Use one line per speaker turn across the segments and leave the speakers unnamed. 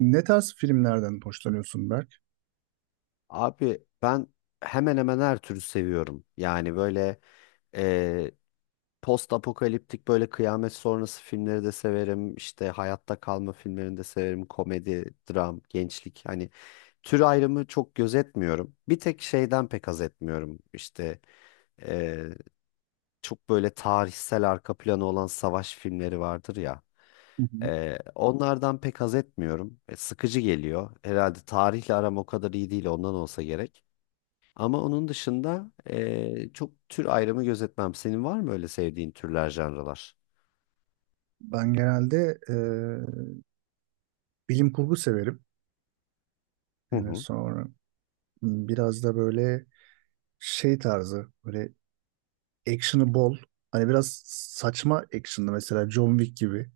Ne tarz filmlerden hoşlanıyorsun Berk?
Abi ben hemen hemen her türü seviyorum. Yani e, post apokaliptik, böyle kıyamet sonrası filmleri de severim. İşte hayatta kalma filmlerini de severim. Komedi, dram, gençlik. Hani tür ayrımı çok gözetmiyorum. Bir tek şeyden pek haz etmiyorum. E, Çok böyle tarihsel arka planı olan savaş filmleri vardır ya.
Hı hı.
Onlardan pek haz etmiyorum. Sıkıcı geliyor. Herhalde tarihle aram o kadar iyi değil, ondan olsa gerek. Ama onun dışında çok tür ayrımı gözetmem. Senin var mı öyle sevdiğin türler, janralar?
Ben genelde bilim kurgu severim.
Hı
Yani
hı,
sonra biraz da böyle şey tarzı, böyle action'ı bol. Hani biraz saçma action'lı mesela John Wick gibi.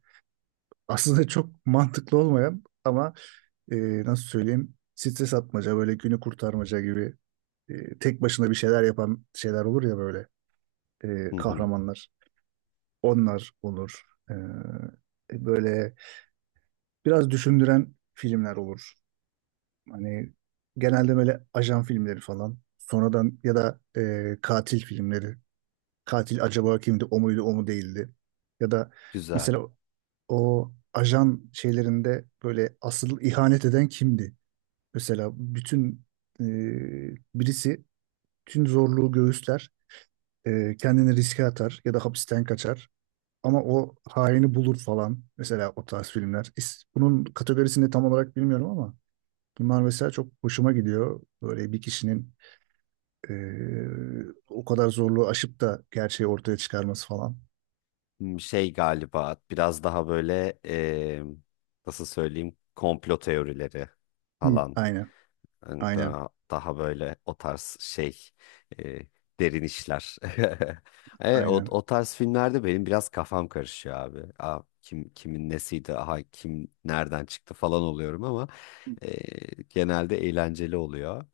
Aslında çok mantıklı olmayan ama e, nasıl söyleyeyim stres atmaca, böyle günü kurtarmaca gibi tek başına bir şeyler yapan şeyler olur ya böyle
hı hı.
kahramanlar. Onlar olur. E, böyle biraz düşündüren filmler olur. Hani genelde böyle ajan filmleri falan. Sonradan ya da katil filmleri. Katil acaba kimdi? O muydu, o mu değildi? Ya da
Güzel.
mesela o ajan şeylerinde böyle asıl ihanet eden kimdi? Mesela bütün e, birisi tüm zorluğu göğüsler, kendini riske atar ya da hapisten kaçar. Ama o haini bulur falan. Mesela o tarz filmler. Bunun kategorisini tam olarak bilmiyorum ama bunlar mesela çok hoşuma gidiyor. Böyle bir kişinin eee, o kadar zorluğu aşıp da gerçeği ortaya çıkarması falan.
Hmm, şey galiba biraz daha böyle, nasıl söyleyeyim, komplo teorileri
Hı.
falan.
Aynen,
Yani
aynen,
daha böyle o tarz şey e, derin işler. E, o,
aynen.
o tarz filmlerde benim biraz kafam karışıyor abi. Aa, kim kimin nesiydi, aha kim nereden çıktı falan oluyorum ama genelde eğlenceli oluyor.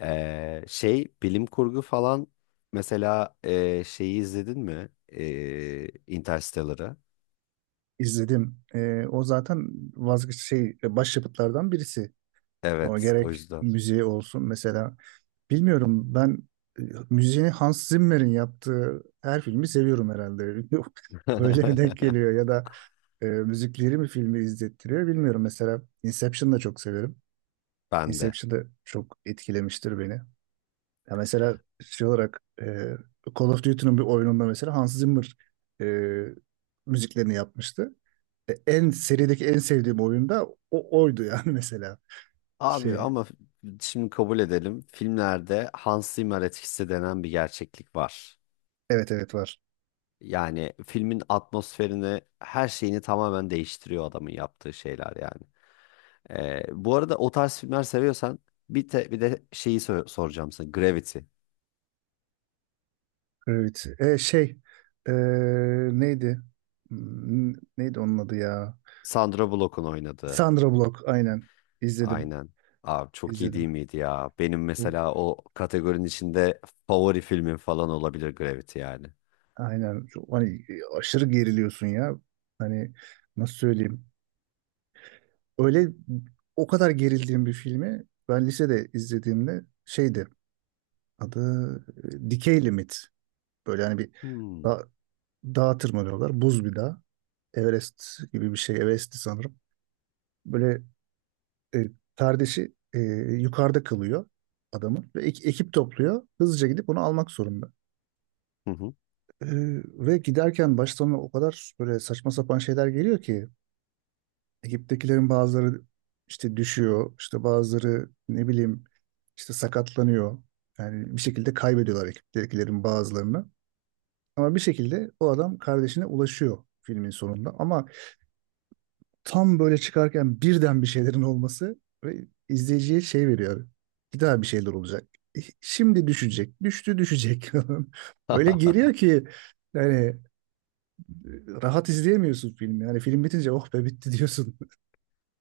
Şey, bilim kurgu falan mesela, şeyi izledin mi? Interstellar'ı.
İzledim. O zaten vazgeç şey başyapıtlardan birisi. O
Evet, o
gerek
yüzden.
müziği olsun mesela. Bilmiyorum ben e, müziğini Hans Zimmer'in yaptığı her filmi seviyorum herhalde. Öyle mi denk geliyor ya da müzikleri mi filmi izlettiriyor bilmiyorum. Mesela Inception'ı da çok severim.
Ben de.
Inception'da çok etkilemiştir beni. Ya mesela şey olarak Call of Duty'nin bir oyununda mesela Hans Zimmer e, müziklerini yapmıştı. En serideki en sevdiğim oyunda o oydu yani mesela.
Abi
Şey,
ama şimdi kabul edelim. Filmlerde Hans Zimmer etkisi denen bir gerçeklik var.
evet evet var.
Yani filmin atmosferini, her şeyini tamamen değiştiriyor adamın yaptığı şeyler yani. Bu arada o tarz filmler seviyorsan bir de şeyi soracağım sana. Gravity.
Evet. E, neydi? Hmm, Neydi onun adı ya?
Sandra Bullock'un oynadığı.
Sandra Bullock aynen. İzledim.
Aynen. Abi çok iyi değil
İzledim.
miydi ya? Benim
Bu
mesela o kategorinin içinde favori filmim falan olabilir Gravity yani.
Aynen. Hani aşırı geriliyorsun ya. Hani nasıl söyleyeyim? Öyle o kadar gerildiğim bir filmi ben lisede izlediğimde şeydi adı Dikey Limit. Böyle hani bir
Hmm.
da, dağa tırmanıyorlar. Buz bir dağ. Everest gibi bir şey. Everest'ti sanırım. Böyle e, kardeşi yukarıda kalıyor adamın. Ve ekip topluyor. Hızlıca gidip onu almak zorunda.
Hı hı.
E, ve giderken baştan o kadar böyle saçma sapan şeyler geliyor ki ekiptekilerin bazıları işte düşüyor, işte bazıları ne bileyim işte sakatlanıyor. Yani bir şekilde kaybediyorlar ekiptekilerin bazılarını. Ama bir şekilde o adam kardeşine ulaşıyor filmin sonunda. Ama tam böyle çıkarken birden bir şeylerin olması ve izleyiciye şey veriyor. Bir daha bir şeyler olacak. Şimdi düşecek, düştü düşecek. Öyle geliyor ki yani rahat izleyemiyorsun filmi. Yani film bitince oh be bitti diyorsun.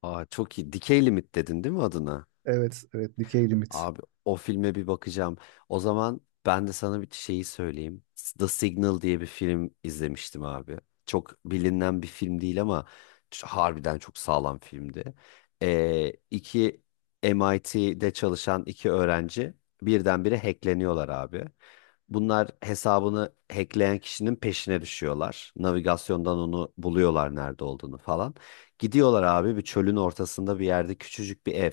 Aa, çok iyi. Decay Limit dedin değil mi adına?
Evet, evet Decay Limit.
Abi o filme bir bakacağım. O zaman ben de sana bir şeyi söyleyeyim. The Signal diye bir film izlemiştim abi. Çok bilinen bir film değil ama harbiden çok sağlam filmdi. İki MIT'de çalışan iki öğrenci birdenbire hackleniyorlar abi. Bunlar hesabını hackleyen kişinin peşine düşüyorlar. Navigasyondan onu buluyorlar, nerede olduğunu falan. Gidiyorlar abi, bir çölün ortasında bir yerde küçücük bir ev.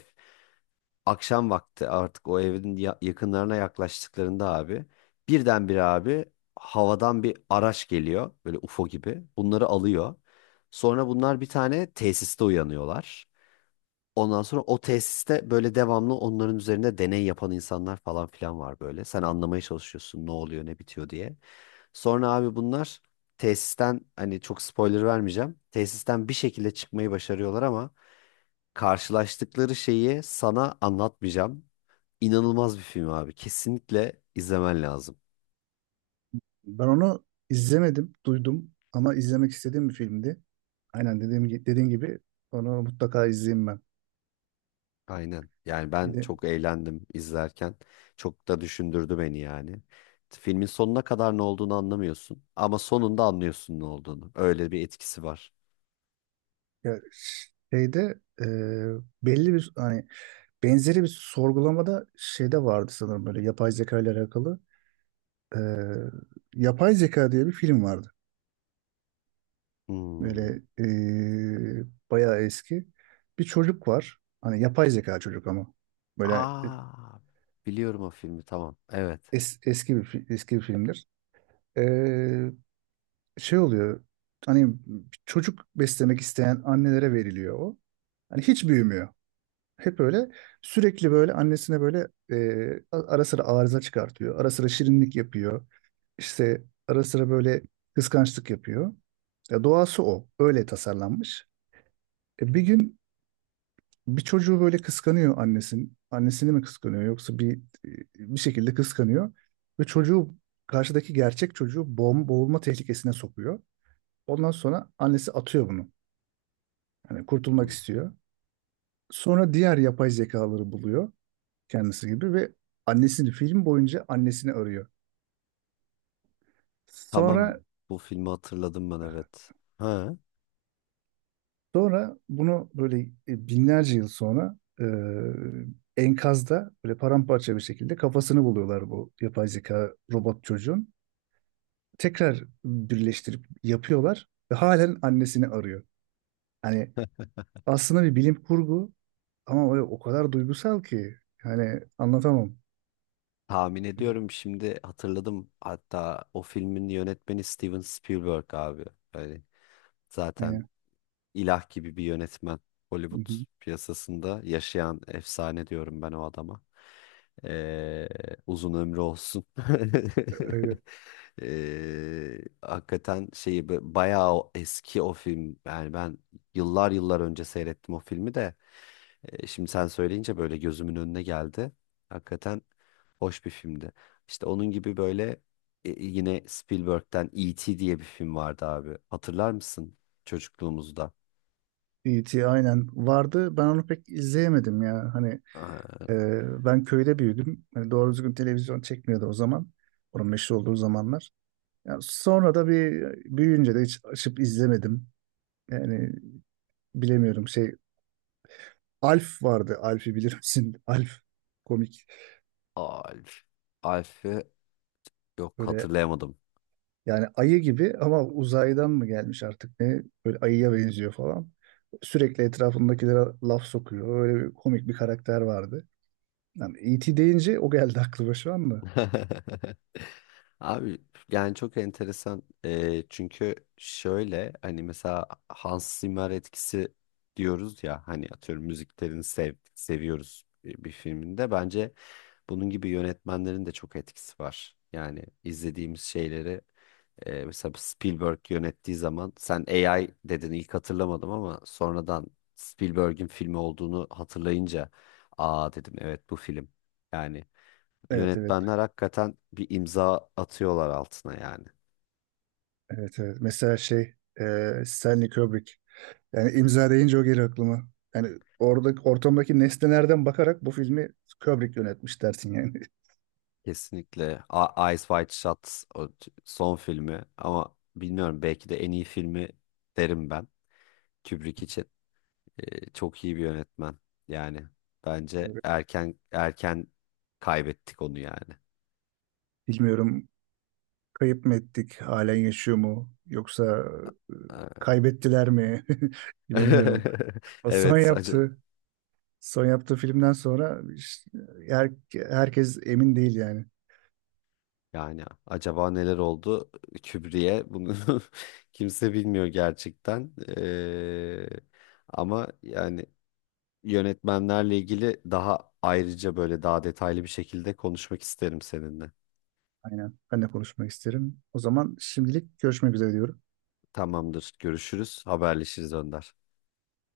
Akşam vakti artık o evin yakınlarına yaklaştıklarında abi, birdenbire abi, havadan bir araç geliyor böyle UFO gibi. Bunları alıyor. Sonra bunlar bir tane tesiste uyanıyorlar. Ondan sonra o tesiste böyle devamlı onların üzerinde deney yapan insanlar falan filan var böyle. Sen anlamaya çalışıyorsun ne oluyor ne bitiyor diye. Sonra abi bunlar tesisten, hani çok spoiler vermeyeceğim. Tesisten bir şekilde çıkmayı başarıyorlar ama karşılaştıkları şeyi sana anlatmayacağım. İnanılmaz bir film abi. Kesinlikle izlemen lazım.
Ben onu izlemedim, duydum ama izlemek istediğim bir filmdi. Aynen dediğim, dediğin gibi onu mutlaka izleyeyim ben.
Aynen. Yani
Bir
ben
de
çok eğlendim izlerken. Çok da düşündürdü beni yani. Filmin sonuna kadar ne olduğunu anlamıyorsun ama sonunda anlıyorsun ne olduğunu. Öyle bir etkisi var.
ya şeyde belli bir hani benzeri bir sorgulamada şeyde vardı sanırım böyle yapay zeka ile alakalı. E, Yapay Zeka diye bir film vardı.
Hmm.
Böyle e, bayağı eski. Bir çocuk var. Hani yapay zeka çocuk ama. Böyle
Aa, biliyorum o filmi, tamam. Evet.
Eski bir eski bir filmdir. Ee, şey oluyor. Hani çocuk beslemek isteyen annelere veriliyor o. Hani hiç büyümüyor. Hep öyle sürekli böyle annesine böyle ara sıra arıza çıkartıyor. Ara sıra şirinlik yapıyor. İşte ara sıra böyle kıskançlık yapıyor. Ya doğası o. Öyle tasarlanmış. Bir gün bir çocuğu böyle kıskanıyor annesin. Annesini mi kıskanıyor yoksa bir şekilde kıskanıyor ve çocuğu karşıdaki gerçek çocuğu boğulma tehlikesine sokuyor. Ondan sonra annesi atıyor bunu. Yani kurtulmak istiyor. Sonra diğer yapay zekaları buluyor kendisi gibi ve annesini film boyunca annesini arıyor.
Tamam,
Sonra
bu filmi hatırladım ben, evet. Ha.
sonra bunu böyle binlerce yıl sonra enkazda böyle paramparça bir şekilde kafasını buluyorlar bu yapay zeka robot çocuğun. Tekrar birleştirip yapıyorlar ve halen annesini arıyor. Hani aslında bir bilim kurgu ama böyle o kadar duygusal ki hani anlatamam.
Tahmin ediyorum, şimdi hatırladım. Hatta o filmin yönetmeni Steven Spielberg abi. Yani
Yani,
zaten ilah gibi bir yönetmen.
hı
Hollywood
hı,
piyasasında yaşayan efsane diyorum ben o adama. Ee, uzun ömrü olsun.
evet.
Hakikaten şeyi bayağı o eski o film. Yani ben yıllar yıllar önce seyrettim o filmi de. Şimdi sen söyleyince böyle gözümün önüne geldi. Hakikaten hoş bir filmdi. İşte onun gibi böyle, yine Spielberg'den E.T. diye bir film vardı abi. Hatırlar mısın çocukluğumuzda?
E.T. aynen vardı. Ben onu pek izleyemedim ya. Hani
Ee,
ben köyde büyüdüm. Hani doğru düzgün televizyon çekmiyordu o zaman. Onun meşhur olduğu zamanlar. Ya sonra da bir büyüyünce de hiç açıp izlemedim. Yani bilemiyorum şey Alf vardı. Alf'i bilir misin? Alf komik.
Alf. Alf'i yok,
Böyle
hatırlayamadım.
yani ayı gibi ama uzaydan mı gelmiş artık ne? Böyle ayıya benziyor falan. Sürekli etrafındakilere laf sokuyor. Öyle bir komik bir karakter vardı. Yani E.T. deyince o geldi aklıma şu anda.
Abi yani çok enteresan. Çünkü şöyle, hani mesela Hans Zimmer etkisi diyoruz ya, hani atıyorum müziklerini seviyoruz bir, bir filminde. Bence bunun gibi yönetmenlerin de çok etkisi var. Yani izlediğimiz şeyleri, mesela Spielberg yönettiği zaman, sen AI dedin, ilk hatırlamadım ama sonradan Spielberg'in filmi olduğunu hatırlayınca aa dedim, evet bu film. Yani
Evet evet.
yönetmenler hakikaten bir imza atıyorlar altına yani.
Evet evet. Mesela şey Stanley Kubrick. Yani imza deyince o geliyor aklıma. Yani orada ortamdaki nesnelerden bakarak bu filmi Kubrick yönetmiş dersin yani.
Kesinlikle Eyes Wide Shut son filmi, ama bilmiyorum belki de en iyi filmi derim ben Kubrick için. E, çok iyi bir yönetmen yani. Bence
Evet.
erken kaybettik onu yani.
Bilmiyorum kayıp mı ettik? Halen yaşıyor mu? Yoksa e, kaybettiler mi? Bilemiyorum. O son
Evet, acı
yaptığı son yaptığı filmden sonra işte herkes emin değil yani.
yani. Acaba neler oldu Kübri'ye bunu, kimse bilmiyor gerçekten. Ama yani yönetmenlerle ilgili daha ayrıca böyle daha detaylı bir şekilde konuşmak isterim seninle.
Aynen. Ben de konuşmak isterim. O zaman şimdilik görüşmek üzere diyorum.
Tamamdır, görüşürüz, haberleşiriz Önder.